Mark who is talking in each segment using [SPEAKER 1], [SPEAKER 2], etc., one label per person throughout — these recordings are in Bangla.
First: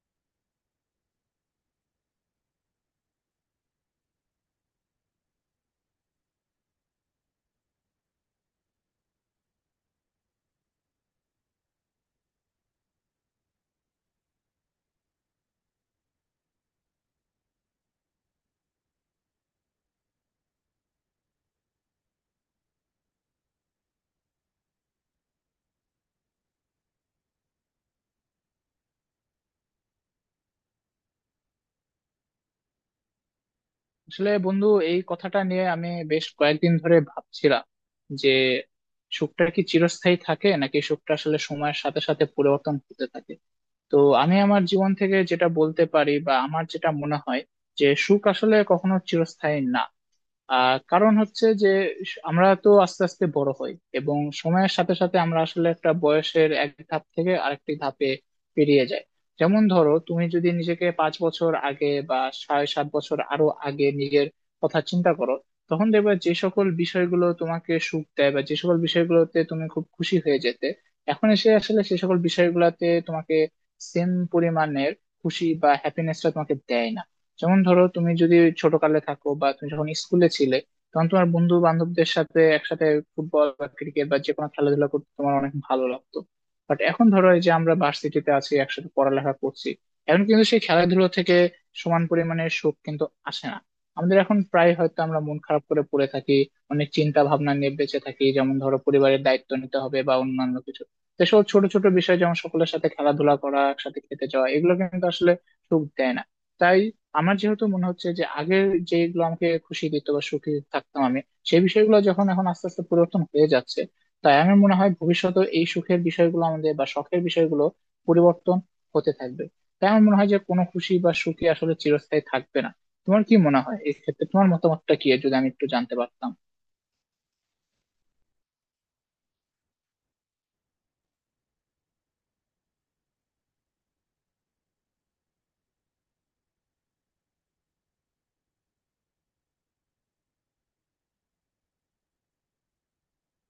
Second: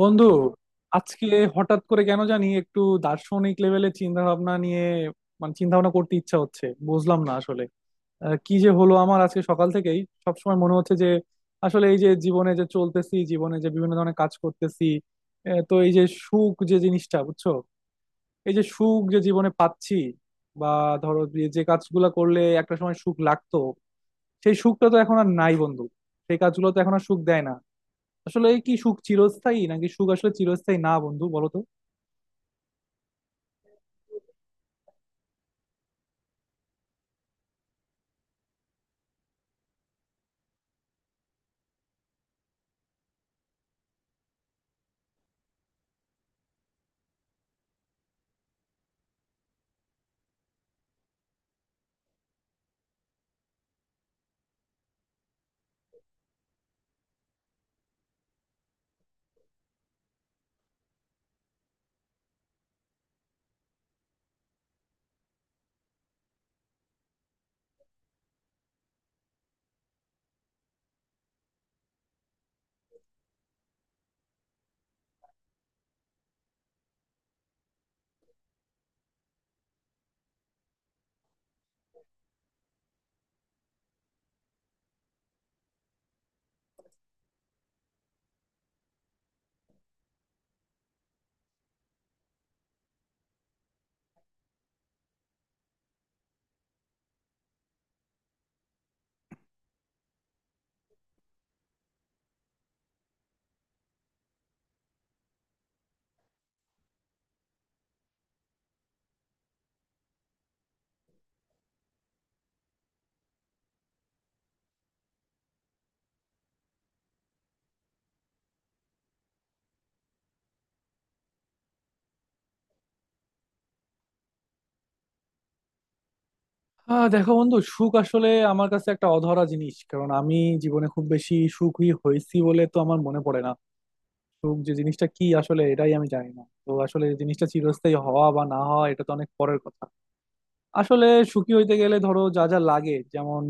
[SPEAKER 1] বন্ধু, আজকে হঠাৎ করে কেন জানি একটু দার্শনিক লেভেলের চিন্তা ভাবনা নিয়ে, মানে চিন্তা ভাবনা করতে ইচ্ছা হচ্ছে, বুঝলাম না আসলে। কি যে হলো আমার, আজকে সকাল থেকেই সবসময় মনে হচ্ছে যে আসলে এই যে জীবনে যে চলতেছি, জীবনে যে বিভিন্ন ধরনের কাজ করতেছি, তো এই যে সুখ যে জিনিসটা, বুঝছো, এই যে সুখ যে জীবনে পাচ্ছি, বা ধরো যে যে কাজগুলো করলে একটা সময় সুখ লাগতো, সেই সুখটা তো এখন আর নাই বন্ধু। সেই কাজগুলো তো এখন আর সুখ দেয় না। আসলে কি সুখ চিরস্থায়ী, নাকি সুখ আসলে চিরস্থায়ী না বন্ধু, বলো তো।
[SPEAKER 2] আসলে বন্ধু, এই কথাটা নিয়ে আমি বেশ কয়েকদিন ধরে ভাবছিলাম যে সুখটা কি চিরস্থায়ী থাকে নাকি সুখটা আসলে সময়ের সাথে সাথে পরিবর্তন হতে থাকে। তো আমি আমার জীবন থেকে যেটা বলতে পারি বা আমার যেটা মনে হয়, যে সুখ আসলে কখনো চিরস্থায়ী না। কারণ হচ্ছে যে আমরা তো আস্তে আস্তে বড় হই, এবং সময়ের সাথে সাথে আমরা আসলে একটা বয়সের এক ধাপ থেকে আরেকটি ধাপে পেরিয়ে যাই। যেমন ধরো, তুমি যদি নিজেকে 5 বছর আগে বা 6-7 বছর আরো আগে নিজের কথা চিন্তা করো, তখন দেখবে যে সকল বিষয়গুলো তোমাকে সুখ দেয় বা যে সকল বিষয়গুলোতে তুমি খুব খুশি হয়ে যেতে, এখন এসে আসলে সে সকল বিষয়গুলোতে তোমাকে সেম পরিমাণের খুশি বা হ্যাপিনেসটা তোমাকে দেয় না। যেমন ধরো, তুমি যদি ছোটকালে থাকো বা তুমি যখন স্কুলে ছিলে, তখন তোমার বন্ধু বান্ধবদের সাথে একসাথে ফুটবল বা ক্রিকেট বা যে কোনো খেলাধুলা করতে তোমার অনেক ভালো লাগতো। বাট এখন ধরো, এই যে আমরা ভার্সিটিতে আছি, একসাথে পড়ালেখা করছি, এখন কিন্তু সেই খেলাধুলো থেকে সমান পরিমাণে সুখ কিন্তু আসে না। আমাদের এখন প্রায় হয়তো আমরা মন খারাপ করে পড়ে থাকি, অনেক চিন্তা ভাবনা নিয়ে বেঁচে থাকি, যেমন ধরো পরিবারের দায়িত্ব নিতে হবে বা অন্যান্য কিছু। এসব ছোট ছোট বিষয়, যেমন সকলের সাথে খেলাধুলা করা, একসাথে খেতে যাওয়া, এগুলো কিন্তু আসলে সুখ দেয় না। তাই আমার যেহেতু মনে হচ্ছে যে আগের যেগুলো আমাকে খুশি দিত বা সুখী থাকতাম আমি, সেই বিষয়গুলো যখন এখন আস্তে আস্তে পরিবর্তন হয়ে যাচ্ছে, তাই আমার মনে হয় ভবিষ্যতে এই সুখের বিষয়গুলো আমাদের বা শখের বিষয়গুলো পরিবর্তন হতে থাকবে। তাই আমার মনে হয় যে কোনো খুশি বা সুখী আসলে চিরস্থায়ী থাকবে না। তোমার কি মনে হয় এই ক্ষেত্রে, তোমার মতামতটা কি যদি আমি একটু জানতে পারতাম।
[SPEAKER 1] আহ, দেখো বন্ধু, সুখ আসলে আমার কাছে একটা অধরা জিনিস, কারণ আমি জীবনে খুব বেশি সুখী হয়েছি বলে তো আমার মনে পড়ে না। সুখ যে জিনিসটা কি আসলে, এটাই আমি জানি না, তো আসলে জিনিসটা চিরস্থায়ী হওয়া বা না হওয়া এটা তো অনেক পরের কথা। আসলে সুখী হইতে গেলে ধরো যা যা লাগে, যেমন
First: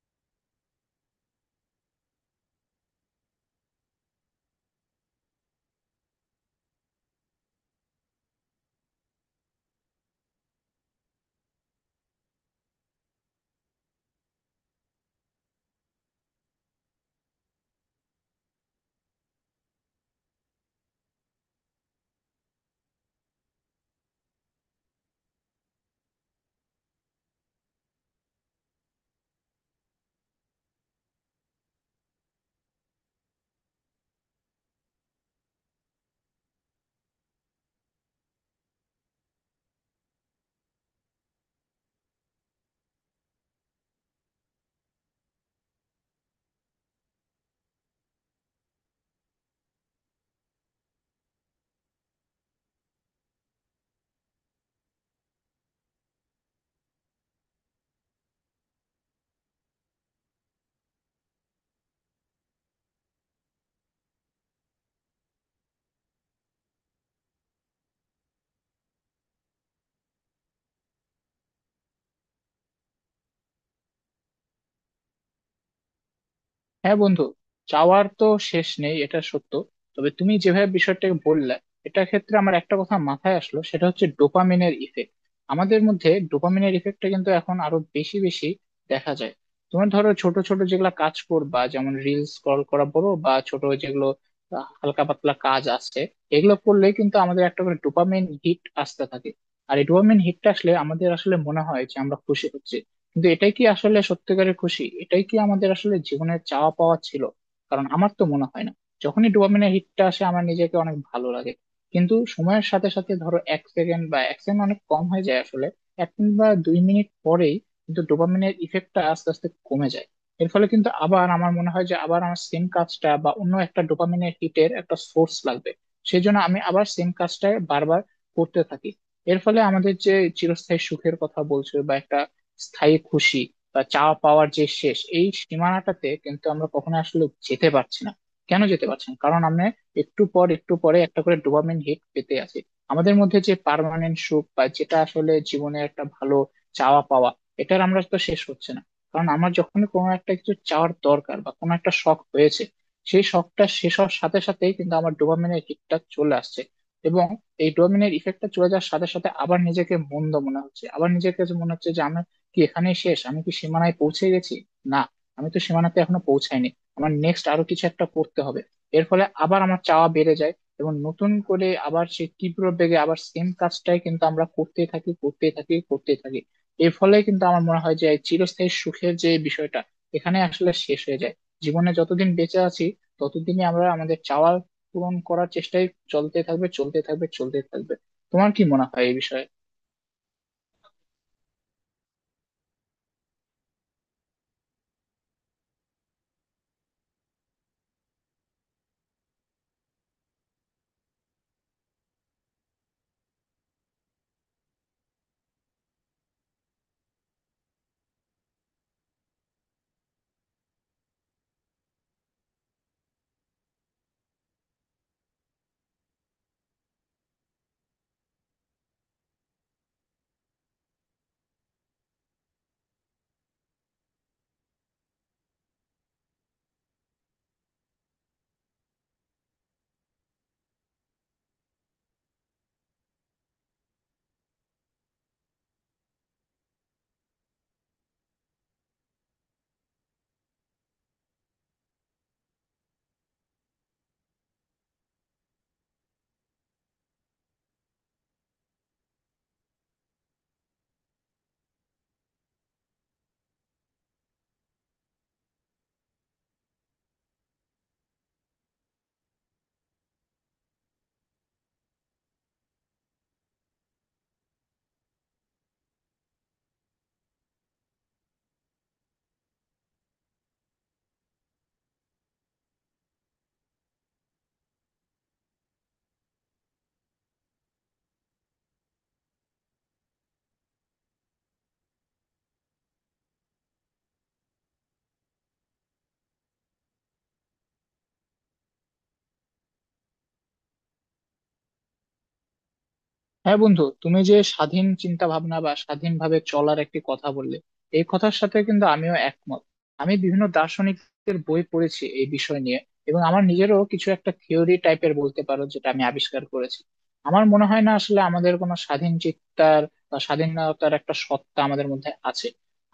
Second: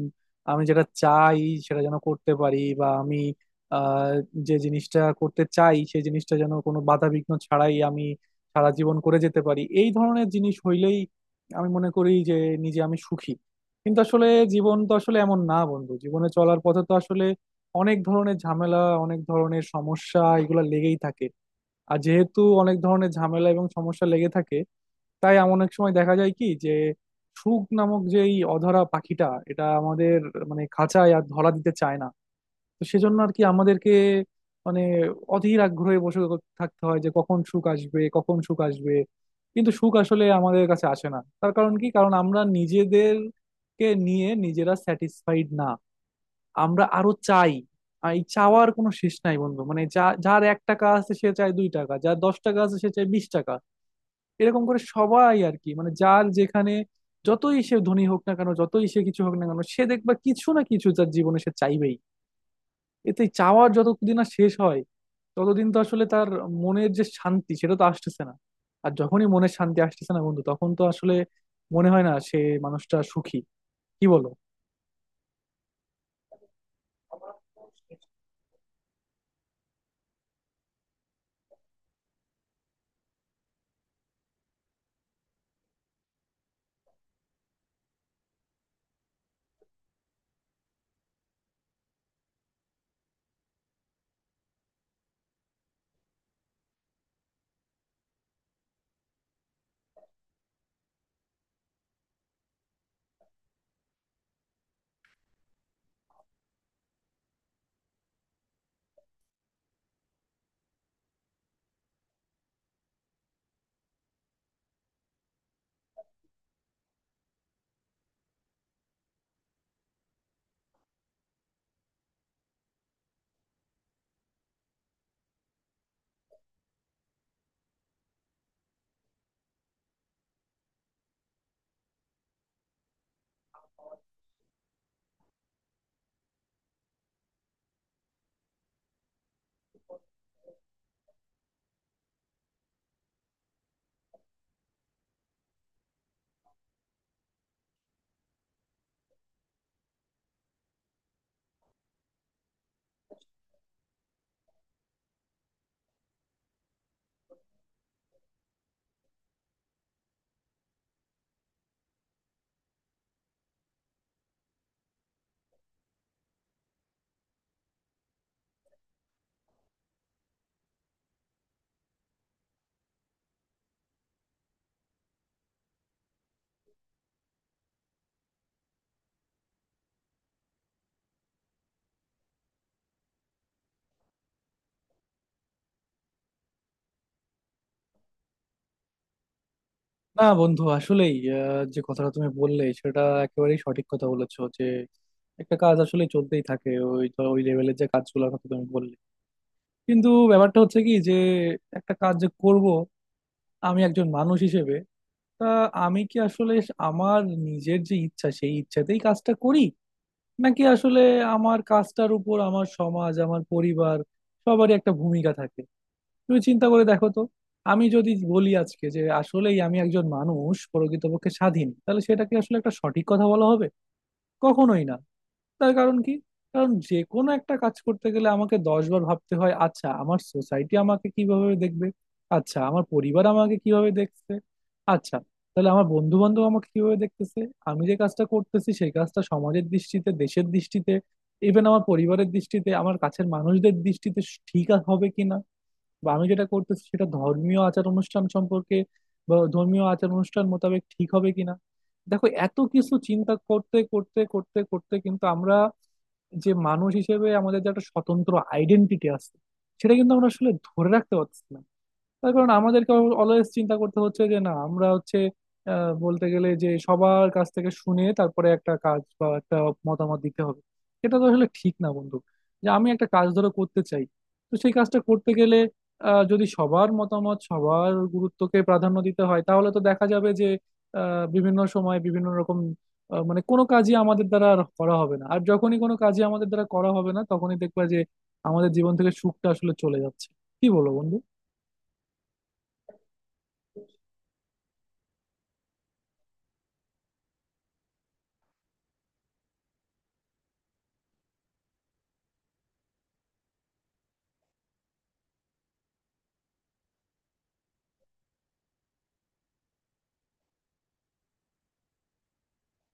[SPEAKER 1] আমি যেটা চাই সেটা যেন করতে পারি, বা আমি আহ, যে জিনিসটা করতে চাই সেই জিনিসটা যেন কোনো বাধা বিঘ্ন ছাড়াই আমি সারা জীবন করে যেতে পারি, এই ধরনের জিনিস হইলেই আমি মনে করি যে নিজে আমি সুখী। কিন্তু আসলে জীবন তো আসলে এমন না বন্ধু। জীবনে চলার পথে তো আসলে অনেক ধরনের ঝামেলা, অনেক ধরনের সমস্যা এগুলো লেগেই থাকে। আর যেহেতু অনেক ধরনের ঝামেলা এবং সমস্যা লেগে থাকে, তাই এমন অনেক সময় দেখা যায় কি যে শুক নামক যে এই অধরা পাখিটা, এটা আমাদের মানে খাঁচায় আর ধরা দিতে চায় না। তো সেজন্য আর কি আমাদেরকে মানে অধীর আগ্রহে বসে থাকতে হয় যে কখন শুক আসবে, কখন শুক আসবে। কিন্তু শুক আসলে আমাদের কাছে আসে না। তার কারণ কি? কারণ আমরা নিজেদেরকে নিয়ে নিজেরা স্যাটিসফাইড না, আমরা আরো চাই। আর এই চাওয়ার কোনো শেষ নাই বন্ধু। মানে যা যার এক টাকা আছে সে চায় দুই টাকা, যার দশ টাকা আছে সে চায় বিশ টাকা। এরকম করে সবাই আর কি, মানে যার যেখানে যতই সে ধনী হোক না কেন, যতই সে কিছু হোক না কেন, সে দেখবা কিছু না কিছু তার জীবনে সে চাইবেই। এতে চাওয়ার যতদিন না শেষ হয়, ততদিন তো আসলে তার মনের যে শান্তি সেটা তো আসতেছে না। আর যখনই মনের শান্তি আসতেছে না বন্ধু, তখন তো আসলে মনে হয় না সে মানুষটা সুখী। কি বলো?
[SPEAKER 2] হ্যাঁ বন্ধু, চাওয়ার তো শেষ নেই, এটা সত্য। তবে তুমি যেভাবে বিষয়টাকে বললে, এটা ক্ষেত্রে আমার একটা কথা মাথায় আসলো, সেটা হচ্ছে ডোপামিনের ইফেক্ট। আমাদের মধ্যে ডোপামিনের ইফেক্টটা কিন্তু এখন আরো বেশি বেশি দেখা যায়। তোমার ধরো ছোট ছোট যেগুলা কাজ করবা, যেমন রিলস স্ক্রল করা বলো বা ছোট যেগুলো হালকা পাতলা কাজ আছে, এগুলো করলে কিন্তু আমাদের একটা করে ডোপামিন হিট আসতে থাকে। আর এই ডোপামিন হিটটা আসলে আমাদের আসলে মনে হয় যে আমরা খুশি হচ্ছি, কিন্তু এটাই কি আসলে সত্যিকারের খুশি? এটাই কি আমাদের আসলে জীবনের চাওয়া পাওয়া ছিল? কারণ আমার তো মনে হয় না। যখনই ডোপামিনের হিটটা আসে, আমার নিজেকে অনেক ভালো লাগে, কিন্তু সময়ের সাথে সাথে, ধরো 1 সেকেন্ড, বা 1 সেকেন্ড অনেক কম হয়ে যায় আসলে, 1 মিনিট বা 2 মিনিট পরেই কিন্তু ডোপামিনের ইফেক্টটা আস্তে আস্তে কমে যায়। এর ফলে কিন্তু আবার আমার মনে হয় যে আবার আমার সেম কাজটা বা অন্য একটা ডোপামিনের হিটের একটা সোর্স লাগবে। সেই জন্য আমি আবার সেম কাজটা বারবার করতে থাকি। এর ফলে আমাদের যে চিরস্থায়ী সুখের কথা বলছো বা একটা স্থায়ী খুশি বা চাওয়া পাওয়ার যে শেষ, এই সীমানাটাতে কিন্তু আমরা কখনো আসলে যেতে পারছি না। কেন যেতে পারছি না? কারণ আমরা একটু পর একটু পরে একটা করে ডোপামিন হিট পেতে আছি। আমাদের মধ্যে যে পার্মানেন্ট সুখ বা যেটা আসলে জীবনে একটা ভালো চাওয়া পাওয়া, এটার আমরা তো শেষ হচ্ছে না। কারণ আমার যখন কোনো একটা কিছু চাওয়ার দরকার বা কোনো একটা শখ হয়েছে, সেই শখটা শেষ হওয়ার সাথে সাথেই কিন্তু আমার ডোপামিনের হিটটা চলে আসছে, এবং এই ডোপামিনের ইফেক্টটা চলে যাওয়ার সাথে সাথে আবার নিজেকে মন্দ মনে হচ্ছে, আবার নিজেকে যে মনে হচ্ছে যে আমি কি এখানে শেষ? আমি কি সীমানায় পৌঁছে গেছি? না, আমি তো সীমানাতে এখনো পৌঁছাইনি, আমার নেক্সট আরো কিছু একটা করতে হবে। এর ফলে আবার আমার চাওয়া বেড়ে যায়, এবং নতুন করে আবার সেই তীব্র বেগে আবার সেম কাজটাই কিন্তু আমরা করতেই থাকি, করতেই থাকি, করতেই থাকি। এর ফলে কিন্তু আমার মনে হয় যে এই চিরস্থায়ী সুখের যে বিষয়টা, এখানে আসলে শেষ হয়ে যায়। জীবনে যতদিন বেঁচে আছি, ততদিনই আমরা আমাদের চাওয়া পূরণ করার চেষ্টাই চলতে থাকবে, চলতে থাকবে, চলতে থাকবে। তোমার কি মনে হয় এই বিষয়ে?
[SPEAKER 1] না বন্ধু, আসলেই যে কথাটা তুমি বললে সেটা একেবারেই সঠিক কথা বলেছো যে একটা কাজ আসলে চলতেই থাকে, ওই ওই লেভেলের যে কাজগুলোর কথা তুমি বললে। কিন্তু ব্যাপারটা হচ্ছে কি যে একটা কাজ যে করব আমি একজন মানুষ হিসেবে, তা আমি কি আসলে আমার নিজের যে ইচ্ছা সেই ইচ্ছাতেই কাজটা করি, নাকি আসলে আমার কাজটার উপর আমার সমাজ, আমার পরিবার, সবারই একটা ভূমিকা থাকে। তুমি চিন্তা করে দেখো তো, আমি যদি বলি আজকে যে আসলেই আমি একজন মানুষ প্রকৃতপক্ষে স্বাধীন, তাহলে সেটা কি আসলে একটা সঠিক কথা বলা হবে? কখনোই না। তার কারণ কি? কারণ যে কোনো একটা কাজ করতে গেলে আমাকে দশ বার ভাবতে হয়, আচ্ছা আমার সোসাইটি আমাকে কিভাবে দেখবে, আচ্ছা আমার পরিবার আমাকে কিভাবে দেখছে, আচ্ছা তাহলে আমার বন্ধু বান্ধব আমাকে কিভাবে দেখতেছে, আমি যে কাজটা করতেছি সেই কাজটা সমাজের দৃষ্টিতে, দেশের দৃষ্টিতে, ইভেন আমার পরিবারের দৃষ্টিতে, আমার কাছের মানুষদের দৃষ্টিতে ঠিক হবে কিনা, বা আমি যেটা করতেছি সেটা ধর্মীয় আচার অনুষ্ঠান সম্পর্কে বা ধর্মীয় আচার অনুষ্ঠান মোতাবেক ঠিক হবে কিনা। দেখো, এত কিছু চিন্তা করতে করতে কিন্তু আমরা যে মানুষ হিসেবে আমাদের যে একটা স্বতন্ত্র আইডেন্টিটি আছে, সেটা কিন্তু আমরা আসলে ধরে রাখতে পারছি না। তার কারণ আমাদেরকে অলওয়েজ চিন্তা করতে হচ্ছে যে না, আমরা হচ্ছে বলতে গেলে যে সবার কাছ থেকে শুনে তারপরে একটা কাজ বা একটা মতামত দিতে হবে। এটা তো আসলে ঠিক না বন্ধু। যে আমি একটা কাজ ধরো করতে চাই, তো সেই কাজটা করতে গেলে যদি সবার মতামত, সবার গুরুত্বকে প্রাধান্য দিতে হয়, তাহলে তো দেখা যাবে যে বিভিন্ন সময় বিভিন্ন রকম, মানে কোনো কাজই আমাদের দ্বারা আর করা হবে না। আর যখনই কোনো কাজই আমাদের দ্বারা করা হবে না, তখনই দেখবা যে আমাদের জীবন থেকে সুখটা আসলে চলে যাচ্ছে। কি বলো বন্ধু?
[SPEAKER 2] হ্যাঁ বন্ধু, তুমি যে স্বাধীন চিন্তা ভাবনা বা স্বাধীনভাবে চলার একটি কথা বললে, এই কথার সাথে কিন্তু আমিও একমত। আমি বিভিন্ন দার্শনিকদের বই পড়েছি এই বিষয় নিয়ে, এবং আমার নিজেরও কিছু একটা থিওরি টাইপের বলতে পারো, যেটা আমি আবিষ্কার করেছি। আমার মনে হয় না আসলে আমাদের কোনো স্বাধীন চিত্তার বা স্বাধীনতার একটা সত্তা আমাদের মধ্যে আছে।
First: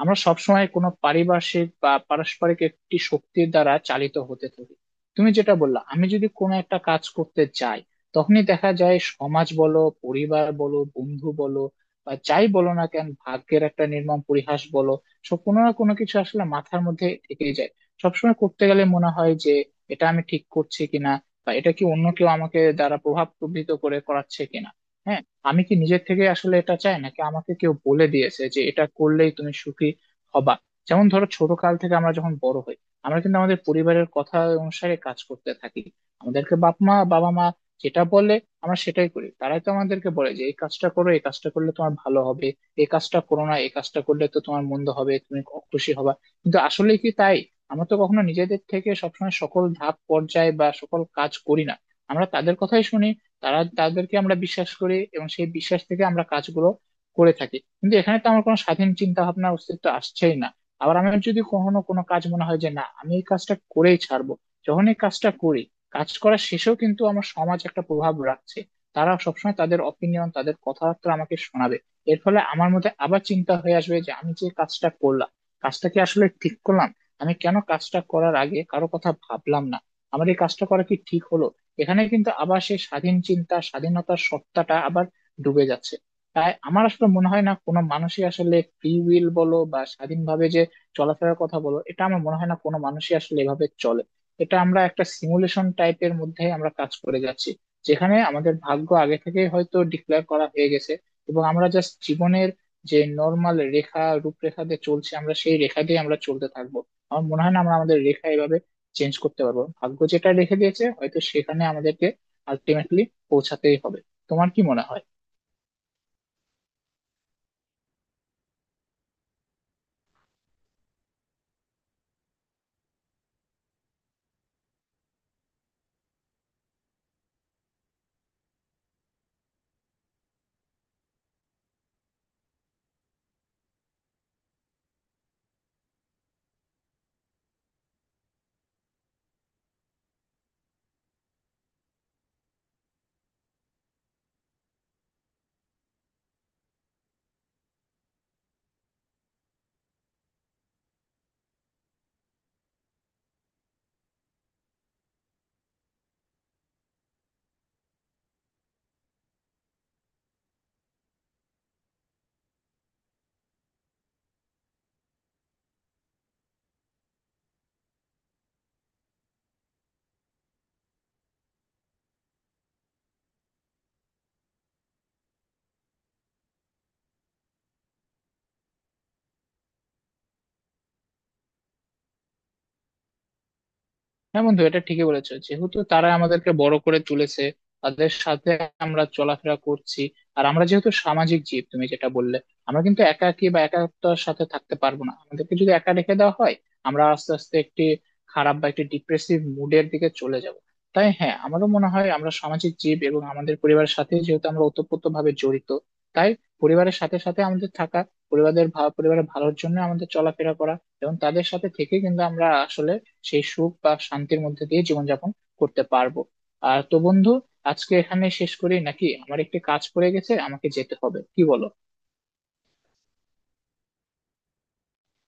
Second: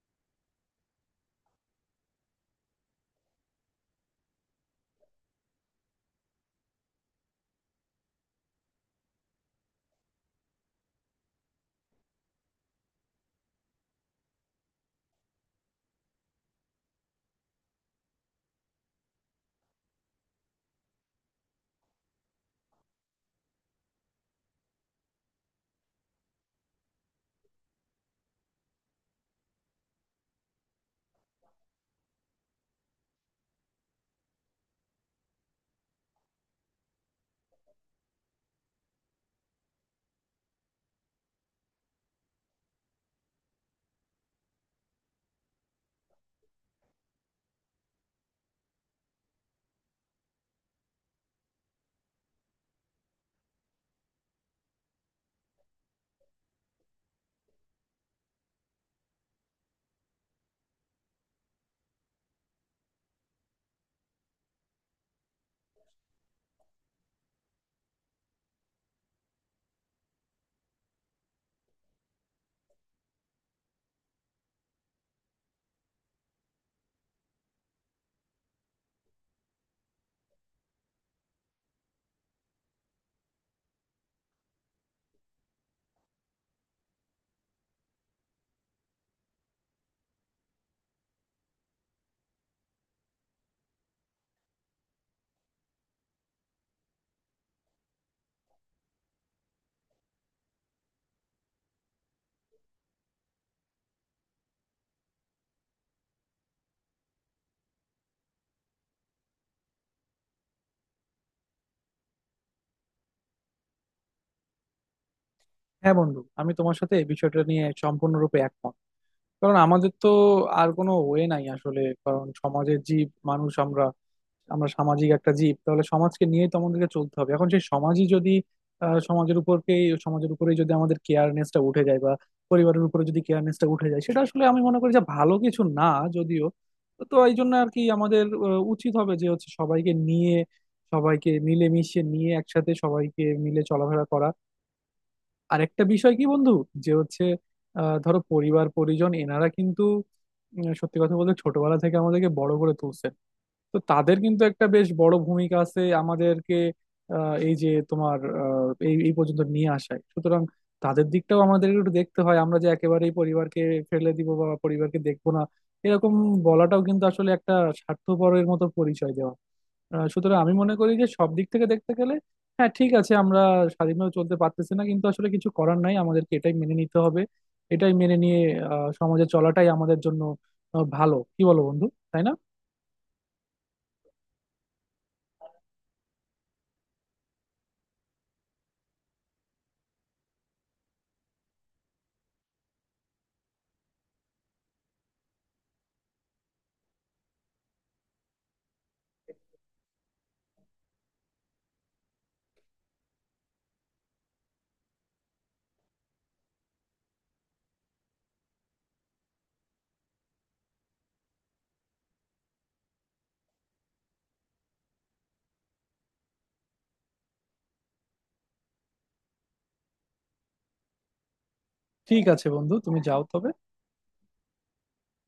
[SPEAKER 2] আমরা সবসময় কোনো পারিপার্শ্বিক বা পারস্পরিক একটি শক্তির দ্বারা চালিত হতে থাকি। তুমি যেটা বললা, আমি যদি কোনো একটা কাজ করতে চাই, তখনই দেখা যায় সমাজ বলো, পরিবার বলো, বন্ধু বলো, বা যাই বলো না কেন, ভাগ্যের একটা নির্মম পরিহাস বলো, সব কোনো না কোনো কিছু আসলে মাথার মধ্যে থেকেই যায়। সবসময় করতে গেলে মনে হয় যে এটা আমি ঠিক করছি কিনা, বা এটা কি অন্য কেউ আমাকে দ্বারা প্রভাব প্রভাবিত করে করাচ্ছে কিনা। হ্যাঁ, আমি কি নিজের থেকে আসলে এটা চাই, নাকি আমাকে কেউ বলে দিয়েছে যে এটা করলেই তুমি সুখী হবা। যেমন ধরো, ছোট কাল থেকে আমরা যখন বড় হই, আমরা কিন্তু আমাদের পরিবারের কথা অনুসারে কাজ করতে থাকি। আমাদেরকে বাপ মা বাবা মা যেটা বলে, আমরা সেটাই করি। তারাই তো আমাদেরকে বলে যে এই কাজটা করো, এই কাজটা করলে তোমার ভালো হবে, এই কাজটা করো না, এই কাজটা করলে তো তোমার মন্দ হবে, তুমি খুশি হবা। কিন্তু আসলে কি তাই? আমরা তো কখনো নিজেদের থেকে সবসময় সকল ধাপ পর্যায় বা সকল কাজ করি না। আমরা তাদের কথাই শুনি, তারা তাদেরকে আমরা বিশ্বাস করি, এবং সেই বিশ্বাস থেকে আমরা কাজগুলো করে থাকি। কিন্তু এখানে তো আমার কোনো স্বাধীন চিন্তা ভাবনা অস্তিত্ব আসছেই না। আবার আমার যদি কখনো কোনো কাজ মনে হয় যে না, আমি এই কাজটা করেই ছাড়বো, যখন এই কাজটা করি, কাজ করা শেষেও কিন্তু আমার সমাজ একটা প্রভাব রাখছে। তারা সবসময় তাদের অপিনিয়ন, তাদের কথাবার্তা আমাকে শোনাবে। এর ফলে আমার মধ্যে আবার চিন্তা হয়ে আসবে যে আমি যে কাজটা করলাম, কাজটা কি আসলে ঠিক করলাম? আমি কেন কাজটা করার আগে কারো কথা ভাবলাম না? আমার এই কাজটা করা কি ঠিক হলো? এখানে কিন্তু আবার সেই স্বাধীন চিন্তা, স্বাধীনতার সত্তাটা আবার ডুবে যাচ্ছে। তাই আমার আসলে মনে হয় না কোনো মানুষই আসলে ফ্রি উইল বলো, বা স্বাধীনভাবে যে চলাফেরার কথা বলো, এটা আমার মনে হয় না কোনো মানুষই আসলে এভাবে চলে। এটা আমরা একটা সিমুলেশন টাইপের মধ্যে আমরা কাজ করে যাচ্ছি, যেখানে আমাদের ভাগ্য আগে থেকে হয়তো ডিক্লেয়ার করা হয়ে গেছে, এবং আমরা জাস্ট জীবনের যে নর্মাল রেখা, রূপরেখা দিয়ে চলছে, আমরা সেই রেখা দিয়ে আমরা চলতে থাকবো। আমার মনে হয় না আমরা আমাদের রেখা এভাবে চেঞ্জ করতে পারবো। ভাগ্য যেটা রেখে দিয়েছে, হয়তো সেখানে আমাদেরকে আলটিমেটলি পৌঁছাতেই হবে। তোমার কি মনে হয়?
[SPEAKER 1] হ্যাঁ বন্ধু, আমি তোমার সাথে এই বিষয়টা নিয়ে সম্পূর্ণরূপে একমত। কারণ আমাদের তো আর কোনো ওয়ে নাই আসলে, কারণ সমাজের জীব মানুষ আমরা, আমরা সামাজিক একটা জীব, তাহলে সমাজকে নিয়েই তো আমাদেরকে চলতে হবে। এখন সেই সমাজই যদি আহ, সমাজের উপরকেই সমাজের উপরেই যদি আমাদের কেয়ারনেসটা উঠে যায়, বা পরিবারের উপরে যদি কেয়ারনেসটা উঠে যায়, সেটা আসলে আমি মনে করি যে ভালো কিছু না, যদিও। তো এই জন্য আর কি আমাদের উচিত হবে যে হচ্ছে সবাইকে নিয়ে, সবাইকে মিলেমিশে নিয়ে একসাথে সবাইকে মিলে চলাফেরা করা। আরেকটা বিষয় কি বন্ধু, যে হচ্ছে ধরো পরিবার পরিজন এনারা কিন্তু সত্যি কথা বলতে ছোটবেলা থেকে আমাদেরকে বড় করে তুলছে। তো তাদের কিন্তু একটা বেশ বড় ভূমিকা আছে আমাদেরকে এই যে তোমার এই এই পর্যন্ত নিয়ে আসায়। সুতরাং তাদের দিকটাও আমাদের একটু দেখতে হয়। আমরা যে একেবারেই পরিবারকে ফেলে দিব বা পরিবারকে দেখবো না, এরকম বলাটাও কিন্তু আসলে একটা স্বার্থপরের মতো পরিচয় দেওয়া। আহ, সুতরাং আমি মনে করি যে সব দিক থেকে দেখতে গেলে, হ্যাঁ ঠিক আছে আমরা স্বাধীনভাবে চলতে পারতেছি না, কিন্তু আসলে কিছু করার নাই, আমাদেরকে এটাই মেনে নিতে হবে। এটাই মেনে নিয়ে সমাজে চলাটাই আমাদের জন্য ভালো। কি বলো বন্ধু, তাই না?
[SPEAKER 2] হ্যাঁ বন্ধু, এটা ঠিকই বলেছো, যেহেতু তারা আমাদেরকে বড় করে তুলেছে, তাদের সাথে আমরা চলাফেরা করছি। আর আমরা যেহেতু সামাজিক জীব, তুমি যেটা বললে, আমরা কিন্তু একা একাকী বা একাত্মতার সাথে থাকতে পারবো না। আমাদেরকে যদি একা রেখে দেওয়া হয়, আমরা আস্তে আস্তে একটি খারাপ বা একটি ডিপ্রেসিভ মুডের দিকে চলে যাব। তাই হ্যাঁ, আমারও মনে হয় আমরা সামাজিক জীব, এবং আমাদের পরিবারের সাথে যেহেতু আমরা ওতপ্রোত ভাবে জড়িত, তাই পরিবারের সাথে সাথে আমাদের থাকা, পরিবারের ভালোর জন্য আমাদের চলাফেরা করা, এবং তাদের সাথে থেকে কিন্তু আমরা আসলে সেই সুখ বা শান্তির মধ্যে দিয়ে জীবনযাপন করতে পারবো। আর তো বন্ধু, আজকে এখানে শেষ করি নাকি? আমার একটি কাজ পড়ে গেছে, আমাকে যেতে হবে, কি বলো?
[SPEAKER 1] ঠিক আছে বন্ধু, তুমি যাও তবে।